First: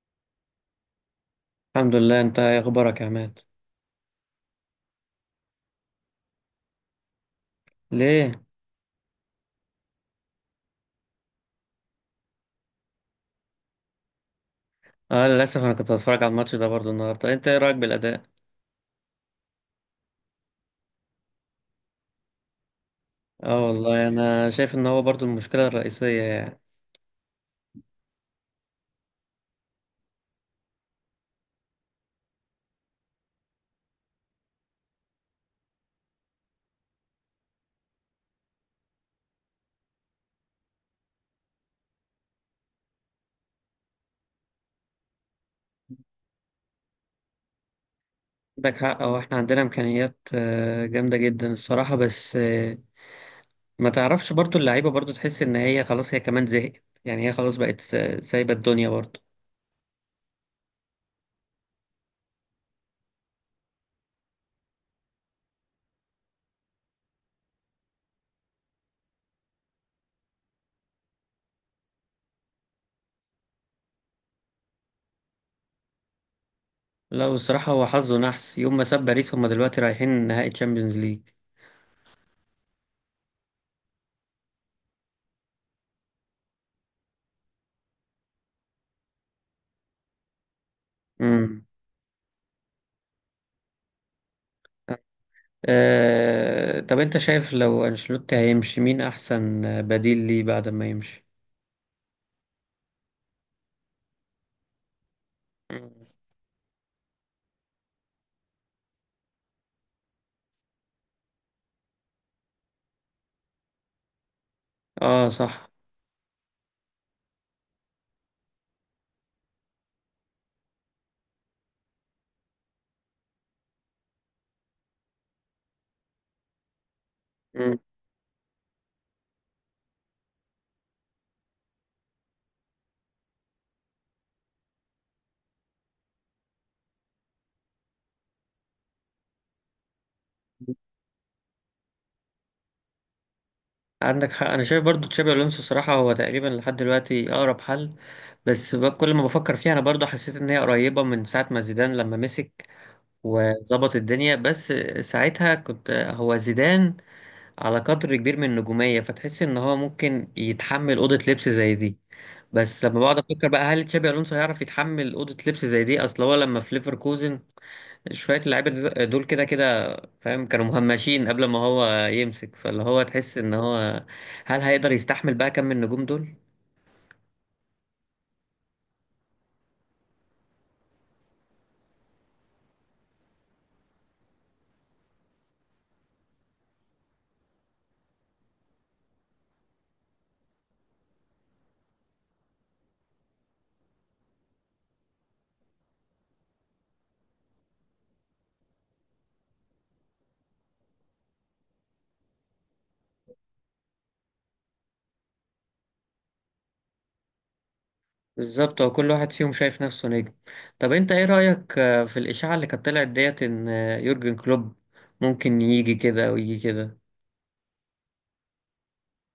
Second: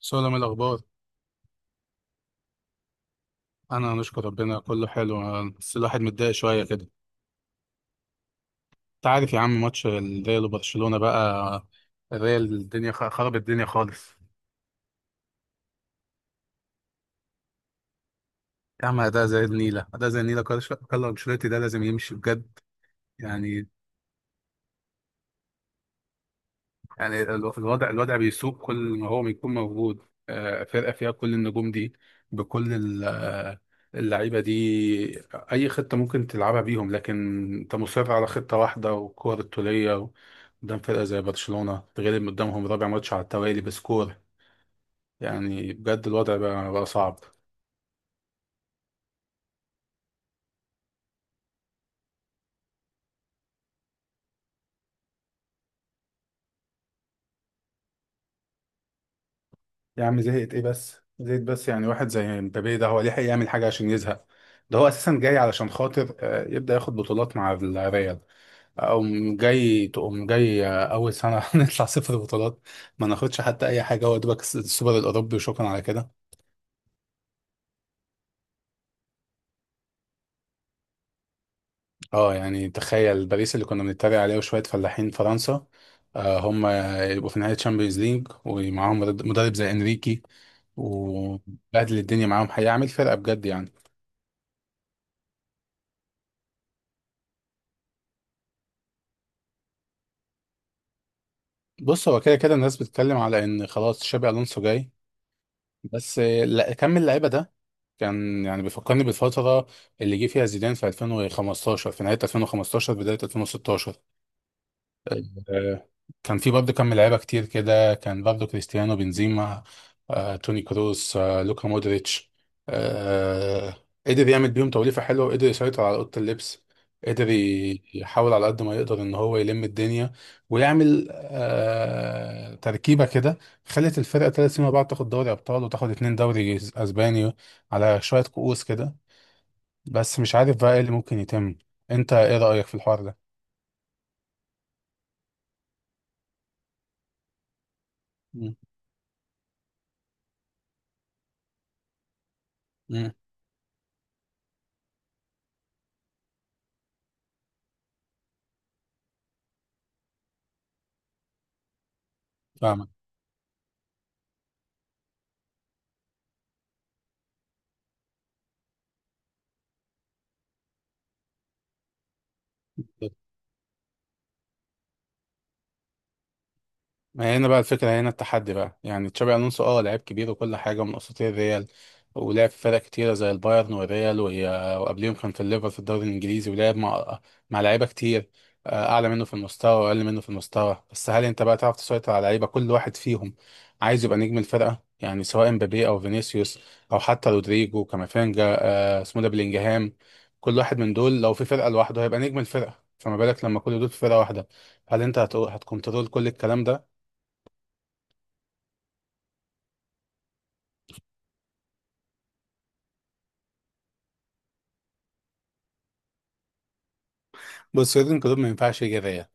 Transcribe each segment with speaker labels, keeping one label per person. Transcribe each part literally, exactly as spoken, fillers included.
Speaker 1: سلام الأخبار.
Speaker 2: الحمد لله، انت ايه اخبارك يا عماد؟
Speaker 1: أنا نشكر ربنا كله حلو، بس الواحد متضايق شوية كده.
Speaker 2: ليه؟
Speaker 1: أنت عارف يا عم ماتش الريال وبرشلونة بقى؟ الريال الدنيا خ- خرب الدنيا خالص.
Speaker 2: اه، للاسف انا كنت بتفرج على الماتش ده برضو النهارده. انت ايه رايك بالاداء؟
Speaker 1: يا عم أداء زي النيلة، أداء زي النيلة. كارلو كارلو أنشيلوتي ده لازم يمشي بجد
Speaker 2: اه
Speaker 1: يعني
Speaker 2: والله انا شايف ان هو برضو المشكله الرئيسيه يعني.
Speaker 1: يعني الو- الوضع الوضع بيسوق. كل ما هو بيكون موجود آه، فرقة فيها كل النجوم دي، بكل ال- آه، اللعيبة دي، أي خطة ممكن تلعبها بيهم. لكن أنت مصر على خطة واحدة والكور الطولية قدام فرقة زي برشلونة، تغلب قدامهم رابع ماتش على التوالي بسكور. يعني بجد الوضع بقى, بقى صعب.
Speaker 2: عندك حق، هو احنا عندنا امكانيات آه، جامده جدا الصراحه، بس آه، ما تعرفش برضو اللعيبه برضو تحس ان هي خلاص، هي كمان زهقت. يعني هي خلاص بقت سا- سايبه الدنيا برضو.
Speaker 1: يا عم زهقت إيه؟ بس زهقت بس، يعني واحد زي مبابي ده هو ليه حق يعمل حاجة عشان يزهق؟ ده هو أساسا جاي علشان خاطر آه، يبدأ ياخد بطولات مع الريال. أقوم جاي تقوم جاي أول سنة نطلع صفر بطولات، ما ناخدش حتى أي حاجة. هو دوبك الس- السوبر الأوروبي وشكرا على كده.
Speaker 2: لا والصراحه هو حظه نحس يوم ما ساب باريس، هم دلوقتي رايحين نهائي تشامبيونز ليج.
Speaker 1: أه يعني تخيل باريس اللي كنا بنتريق عليه، وشوية فلاحين فرنسا آه، هم يبقوا في نهاية تشامبيونز ليج ومعاهم مرد- مدرب زي إنريكي وبهدل الدنيا معاهم، هيعمل فرقة بجد يعني.
Speaker 2: آه، طب انت شايف لو انشيلوتي هيمشي مين احسن بديل ليه بعد ما يمشي؟
Speaker 1: بص هو كده كده الناس بتتكلم على إن خلاص شابي ألونسو جاي.
Speaker 2: مم.
Speaker 1: بس لا، كم اللعيبة ده كان يعني بيفكرني بالفترة اللي جه فيها زيدان في ألفين وخمستاشر، في نهاية ألفين وخمسطعش بداية ألفين وستاشر.
Speaker 2: اه صح.
Speaker 1: آه، كان في برضه كم لعيبة كتير كده، كان برضه كريستيانو، بنزيما، آه، توني كروس، آه، لوكا مودريتش آه، قدر يعمل بيهم توليفة حلوة، وقدر يسيطر على أوضة اللبس. قدر
Speaker 2: مم.
Speaker 1: ي- يحاول على قد ما يقدر إن هو يلم الدنيا ويعمل آه، تركيبة كده خلت الفرقة ثلاث سنين مع بعض تاخد دوري أبطال وتاخد اتنين دوري أسباني على شوية كؤوس كده. بس مش عارف بقى ايه اللي ممكن يتم. انت ايه رأيك في الحوار ده؟
Speaker 2: عندك حق، انا شايف برضو تشابي الونسو صراحه هو تقريبا لحد دلوقتي اقرب حل.
Speaker 1: مم.
Speaker 2: بس ب- كل ما بفكر فيها انا برضو حسيت ان هي قريبه من ساعه ما زيدان لما مسك
Speaker 1: مم.
Speaker 2: وظبط الدنيا. بس ساعتها كنت هو زيدان على قدر كبير من النجوميه، فتحس ان هو ممكن يتحمل اوضه لبس زي دي. بس
Speaker 1: فاهمك.
Speaker 2: لما بقعد افكر بقى، هل تشابي الونسو هيعرف يتحمل اوضه لبس زي دي؟ اصل هو لما في ليفركوزن شويه اللعيبه دل- دول كده كده فاهم، كانوا مهمشين قبل ما هو يمسك. فاللي هو تحس ان هو، هل هيقدر يستحمل بقى كم النجوم دول؟
Speaker 1: ما هنا بقى الفكرة، هنا التحدي بقى. يعني تشابي ألونسو اه لعيب كبير وكل حاجة، من أساطير الريال، ولعب في فرق كتيرة زي البايرن والريال وهي- وقبليهم كان في الليفر في الدوري الإنجليزي، ولعب مع مع لعيبة كتير آه، أعلى منه في المستوى وأقل منه في المستوى. بس هل أنت بقى تعرف تسيطر على لعيبة كل واحد فيهم عايز يبقى نجم الفرقة، يعني سواء مبابي أو فينيسيوس أو حتى رودريجو، كامافينجا آه، اسمه ده بلينجهام؟ كل واحد من دول لو في فرقة لوحده هيبقى نجم الفرقة، فما بالك لما كل دول في فرقة واحدة؟ هل أنت هت- هتكنترول كل الكلام ده؟
Speaker 2: بالظبط، هو كل واحد فيهم شايف نفسه نجم. طب انت ايه رايك آه، في الاشاعه اللي كانت طلعت ديت ان آه، يورجن كلوب ممكن يجي كده ويجي كده؟
Speaker 1: بص سويدن كلوب ما ينفعش جرايه.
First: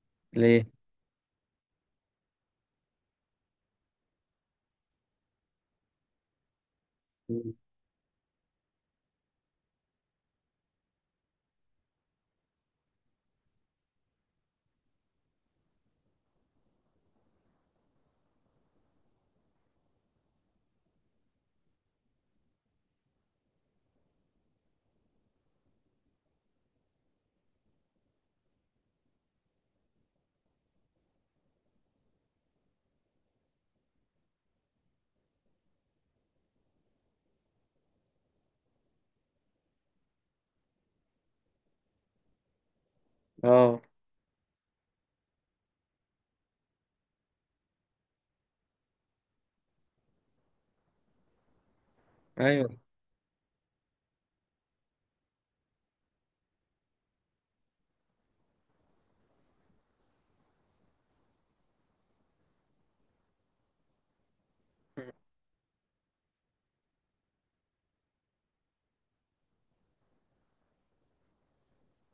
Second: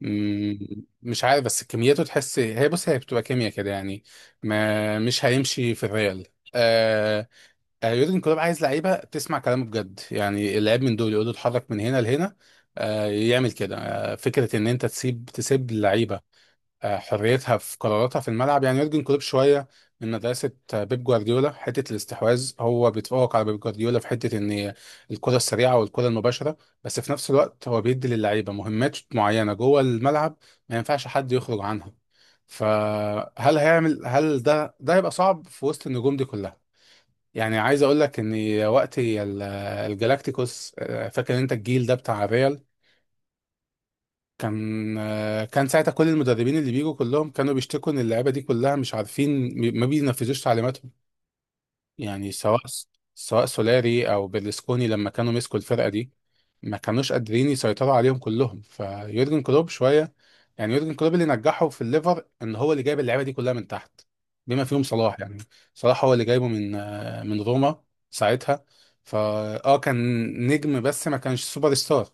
Speaker 1: مم،
Speaker 2: ليه؟
Speaker 1: مش عارف، بس كميته تحس هي، بص هي بتبقى كيمياء كده يعني. ما مش هيمشي في الريال آه.
Speaker 2: مم.
Speaker 1: آه، يورجن كلوب عايز لعيبه تسمع كلامه بجد، يعني اللعيب من دول يقول له اتحرك من هنا لهنا آه يعمل كده. آه فكره ان انت تسيب تسيب اللعيبه آه، حريتها في قراراتها في الملعب، يعني يورجن كلوب شويه من مدرسه آه، بيب جوارديولا، حته الاستحواذ. هو بيتفوق على بيب جوارديولا في حته ان الكره السريعه والكره المباشره، بس في نفس الوقت هو بيدي للعيبه مهمات معينه جوه الملعب ما ينفعش حد يخرج عنها. فهل هيعمل؟ هل ده ده هيبقى صعب في وسط النجوم دي كلها؟ يعني عايز اقول لك ان وقت ال- آه، الجالاكتيكوس آه، فاكر انت الجيل ده بتاع الريال؟
Speaker 2: اه.
Speaker 1: كان كان ساعتها كل المدربين اللي بيجوا كلهم كانوا بيشتكوا ان اللعيبه دي كلها مش عارفين ما بينفذوش تعليماتهم، يعني سواء
Speaker 2: ايوه.
Speaker 1: سواء سولاري او بيرلسكوني لما كانوا مسكوا الفرقه دي ما كانوش قادرين يسيطروا عليهم كلهم. فيورجن كلوب شويه يعني، يورجن كلوب اللي نجحه في الليفر ان هو اللي جايب اللعيبه دي كلها من تحت، بما فيهم صلاح. يعني صلاح هو اللي جايبه من من روما ساعتها. فا اه كان نجم، بس ما كانش سوبر ستار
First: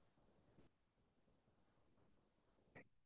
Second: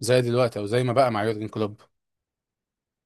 Speaker 1: زي دلوقتي او زي ما بقى مع يورجن كلوب.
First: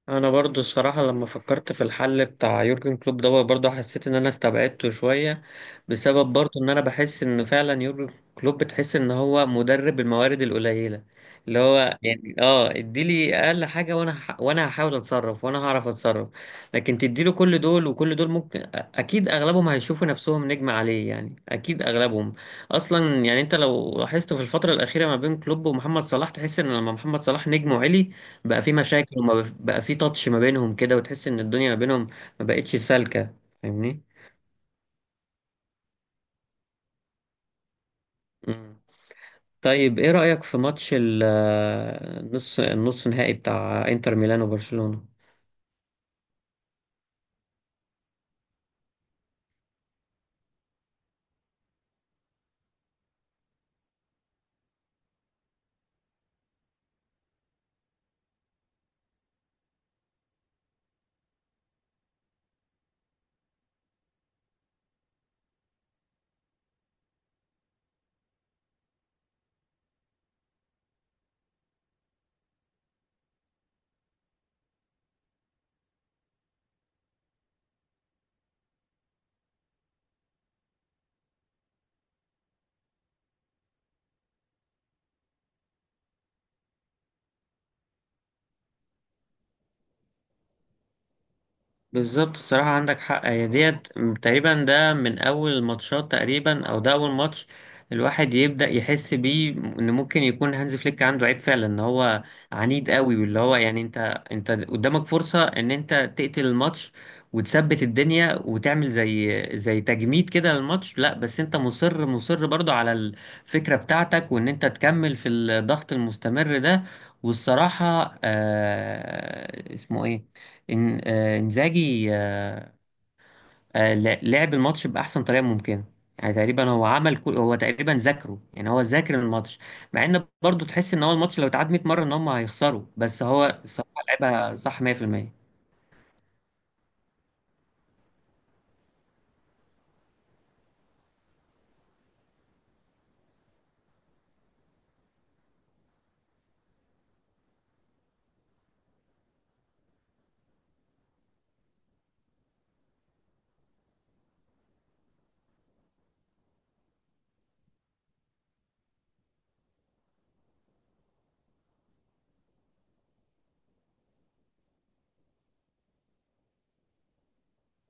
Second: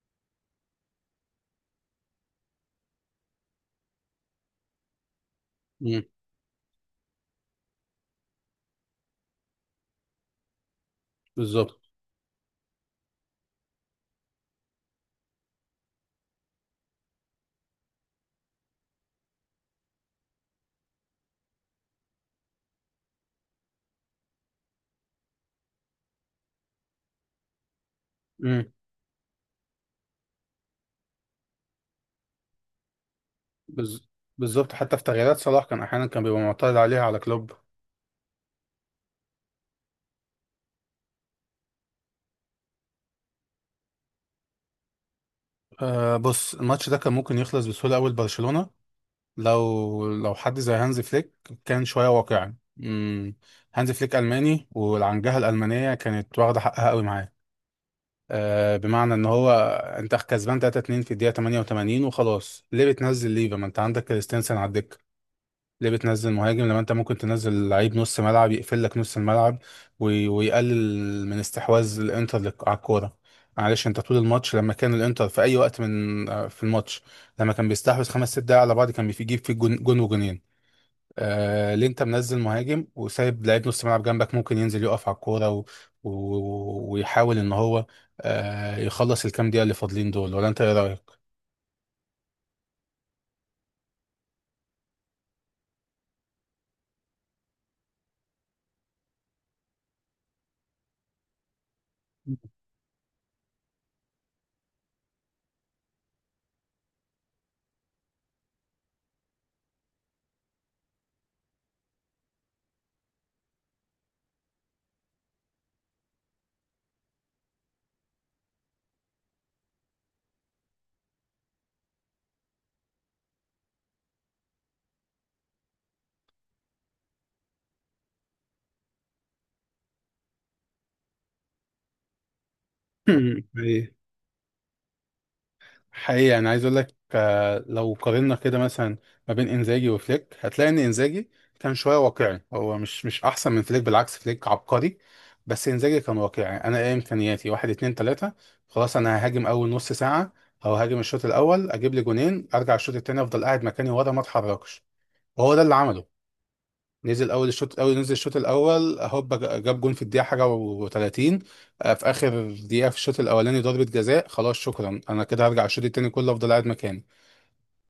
Speaker 2: انا برضو الصراحه لما فكرت في الحل بتاع يورجن كلوب دوت برضو حسيت ان انا استبعدته شويه، بسبب برضو ان انا بحس ان فعلا يورجن كلوب بتحس ان هو مدرب الموارد القليله، اللي
Speaker 1: بالظبط.
Speaker 2: هو يعني اه اديلي اقل حاجه، وانا هح- وانا هحاول اتصرف وانا هعرف اتصرف. لكن تديله كل دول وكل دول ممكن أ- اكيد اغلبهم هيشوفوا نفسهم نجم عليه، يعني اكيد اغلبهم اصلا. يعني انت لو لاحظت في الفتره الاخيره ما بين كلوب ومحمد صلاح تحس ان لما محمد صلاح نجمه عالي بقى
Speaker 1: امم
Speaker 2: في مشاكل، وما بف- بقى في تاتش ما بينهم كده، وتحس ان الدنيا ما بينهم ما بقتش سالكة، فاهمني؟
Speaker 1: بز... بالظبط، حتى في تغييرات صلاح كان احيانا كان بيبقى معترض عليها على كلوب.
Speaker 2: مم. طيب ايه رأيك في ماتش ال- النص النص نهائي بتاع انتر ميلان وبرشلونة؟
Speaker 1: آه بص الماتش ده كان ممكن يخلص بسهوله قوي لبرشلونه، لو لو حد زي هانز فليك كان شويه واقعي. امم هانز فليك الماني، والعنجهه الالمانيه كانت واخده حقها قوي معاه. آه، بمعنى ان هو انت كسبان تلاتة اتنين في الدقيقه تمانية وتمانين وخلاص، ليه بتنزل ليفا ما انت عندك كريستنسن على الدكه؟ ليه بتنزل مهاجم لما انت ممكن تنزل لعيب نص ملعب يقفل لك نص الملعب وي- ويقلل من استحواذ الانتر لك- على الكوره؟ معلش، انت طول الماتش لما كان الانتر في اي وقت من آه، في الماتش، لما كان بيستحوذ خمس ست دقايق على بعض كان بيجيب فيه جون، جون وجونين. آه ليه انت منزل مهاجم وسايب لعيب نص ملعب جنبك ممكن ينزل يقف على الكوره و... و... ويحاول ان هو آه يخلص الكام دقيقه اللي فاضلين دول؟ ولا انت ايه رايك؟
Speaker 2: بالظبط، الصراحة عندك حق. هي ديت تقريبا ده من أول الماتشات، تقريبا، أو ده أول ماتش الواحد يبدأ يحس بيه إن ممكن يكون هانز فليك عنده عيب فعلا، إن هو عنيد قوي. واللي هو يعني أنت أنت قدامك فرصة إن أنت تقتل الماتش وتثبت الدنيا وتعمل زي زي تجميد كده للماتش، لا بس أنت مصر مصر برضو على الفكرة بتاعتك، وإن أنت تكمل في الضغط المستمر ده. والصراحة آه اسمه إيه، إن آه، إنزاجي، آه، آه، لا- لعب الماتش بأحسن طريقة ممكنة. يعني تقريبا هو عمل كل هو تقريبا ذاكره، يعني هو ذاكر الماتش. مع إن برضه تحس إن هو الماتش لو اتعاد مئة مرة إن هم هيخسروا، بس هو الصراحة
Speaker 1: ايه
Speaker 2: لعبها صح مية في المية.
Speaker 1: حقيقي انا عايز اقول لك آه، لو قارنا كده مثلا ما بين انزاجي وفليك هتلاقي ان انزاجي كان شويه واقعي. هو مش مش احسن من فليك، بالعكس فليك عبقري، بس انزاجي كان واقعي. انا ايه امكانياتي؟ واحد اتنين تلاته، خلاص انا ههاجم اول نص ساعه او هاجم الشوط الاول، اجيب لي جونين ارجع الشوط التاني افضل قاعد مكاني ورا ما اتحركش. وهو ده اللي عمله، نزل اول الشوط، اول نزل الشوط الاول هوبا، جاب جون في الدقيقه حاجه وتلاتين، في اخر دقيقه في الشوط الاولاني ضربه جزاء. خلاص شكرا، انا كده هرجع الشوط التاني كله افضل قاعد مكاني.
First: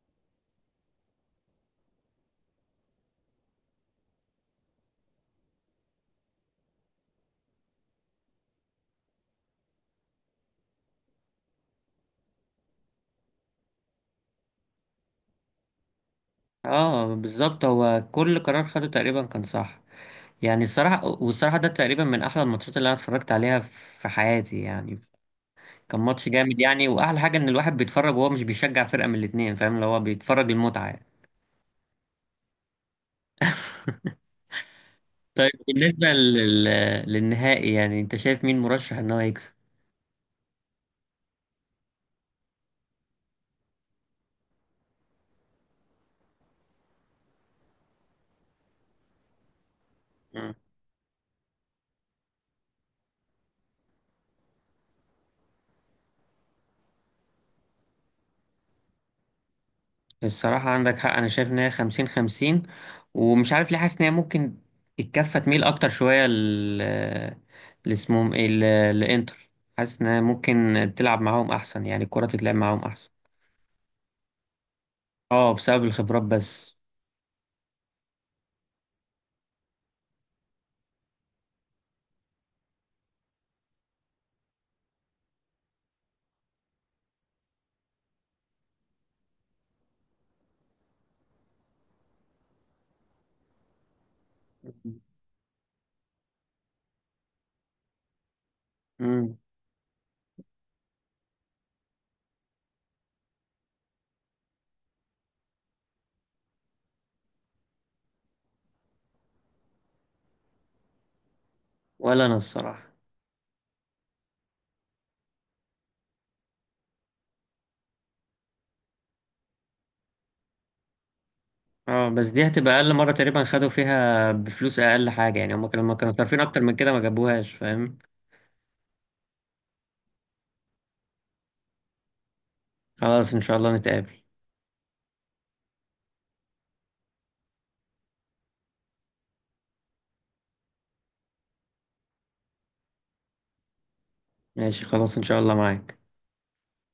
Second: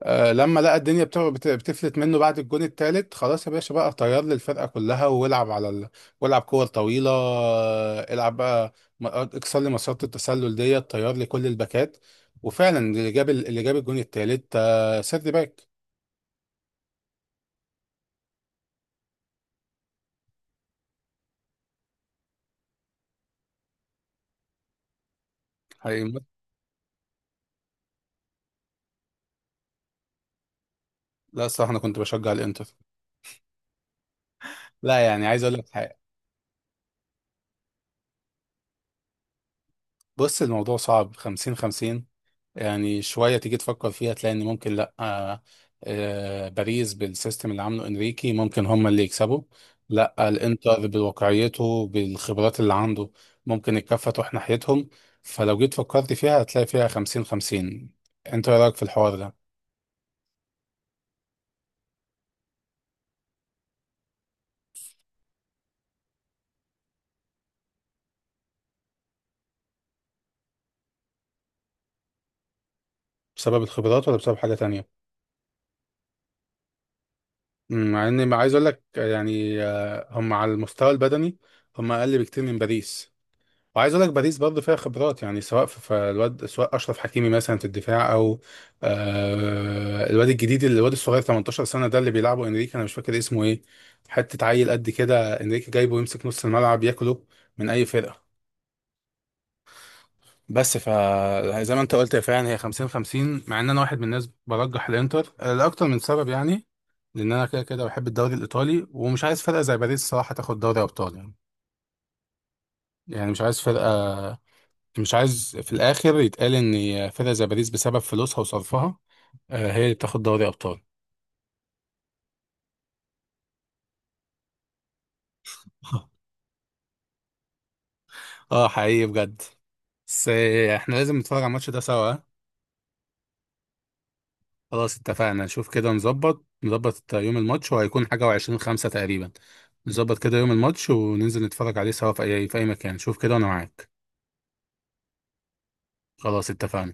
Speaker 1: آه لما لقى الدنيا بت- بت- بتفلت منه بعد الجون التالت، خلاص يا باشا بقى طير لي الفرقه كلها والعب على ال... والعب كور طويله آه، العب بقى، م- اكسر لي مسارات التسلل ديت، طير لي كل الباكات. وفعلا اللي جاب ال- اللي جاب الجون التالت آه سيرد باك.
Speaker 2: اه، بالظبط هو كل قرار خده تقريبا كان صح. يعني الصراحة والصراحة ده تقريبا من أحلى الماتشات اللي أنا اتفرجت عليها في حياتي يعني. كان
Speaker 1: حقيقي.
Speaker 2: ماتش جامد يعني، وأحلى حاجة إن الواحد بيتفرج وهو مش بيشجع فرقة من الاتنين، فاهم اللي هو بيتفرج المتعة.
Speaker 1: لا الصراحه انا كنت بشجع الانتر، لا يعني عايز
Speaker 2: طيب
Speaker 1: اقول لك.
Speaker 2: بالنسبة لل... للنهائي، يعني انت شايف مين مرشح ان هو يكسب؟
Speaker 1: بص الموضوع صعب، خمسين خمسين. يعني شوية تيجي تفكر فيها تلاقي ان ممكن لا آه، آه باريس بالسيستم اللي عامله انريكي ممكن هم اللي يكسبوا. لا
Speaker 2: مم.
Speaker 1: الانتر بواقعيته بالخبرات اللي عنده ممكن الكفة تروح ناحيتهم. فلو جيت فكرت فيها هتلاقي فيها خمسين خمسين. انت ايه رأيك في الحوار ده؟
Speaker 2: الصراحة عندك حق، انا شايف ان هي خمسين خمسين، ومش عارف ليه حاسس ان هي ممكن الكفة تميل اكتر شوية ل ل- اسمهم ايه ل- لانتر. حاسس ان هي ممكن تلعب معاهم احسن، يعني الكرة تتلعب معاهم احسن.
Speaker 1: بسبب الخبرات ولا بسبب حاجة تانية؟
Speaker 2: اه بسبب الخبرات بس.
Speaker 1: مم، مع اني ما عايز اقول لك، يعني آه هم على المستوى البدني هم اقل بكتير من باريس. وعايز اقول لك باريس برضه فيها خبرات، يعني سواء في في الواد، سواء اشرف حكيمي مثلا في الدفاع، او آه الواد الجديد اللي- الواد الصغير ثمانية عشر سنه ده اللي بيلعبه انريكي انا مش فاكر اسمه ايه. حته عيل قد كده انريكي جايبه يمسك نص الملعب، ياكله من اي فرقه.
Speaker 2: مم.
Speaker 1: بس ف زي ما انت قلت، يا فعلا هي خمسين خمسين. مع ان انا واحد من الناس برجح الانتر آه، لاكتر من سبب. يعني لان انا كده كده بحب الدوري الايطالي، ومش عايز فرقه زي باريس صراحه تاخد دوري ابطال يعني.
Speaker 2: ولا انا الصراحة.
Speaker 1: يعني مش عايز فرقه، مش عايز في الاخر يتقال ان فرقة زي باريس بسبب فلوسها وصرفها آه، هي اللي بتاخد دوري ابطال.
Speaker 2: اه بس دي هتبقى اقل مرة تقريبا خدوا فيها بفلوس، اقل حاجة يعني، هم كانوا لما كانوا صارفين اكتر من كده ما جابوهاش فاهم.
Speaker 1: اه حقيقي بجد. بس آه، احنا لازم نتفرج على الماتش ده سوا آه.
Speaker 2: خلاص ان شاء الله نتقابل.
Speaker 1: خلاص اتفقنا، نشوف كده، نظبط نظبط آه، يوم الماتش، وهيكون حاجة وعشرين خمسة تقريبا. نظبط كده يوم الماتش، وننزل نتفرج عليه سوا في اي في اي مكان، شوف كده وانا معاك.
Speaker 2: ماشي خلاص، إن شاء الله معاك.
Speaker 1: خلاص اتفقنا.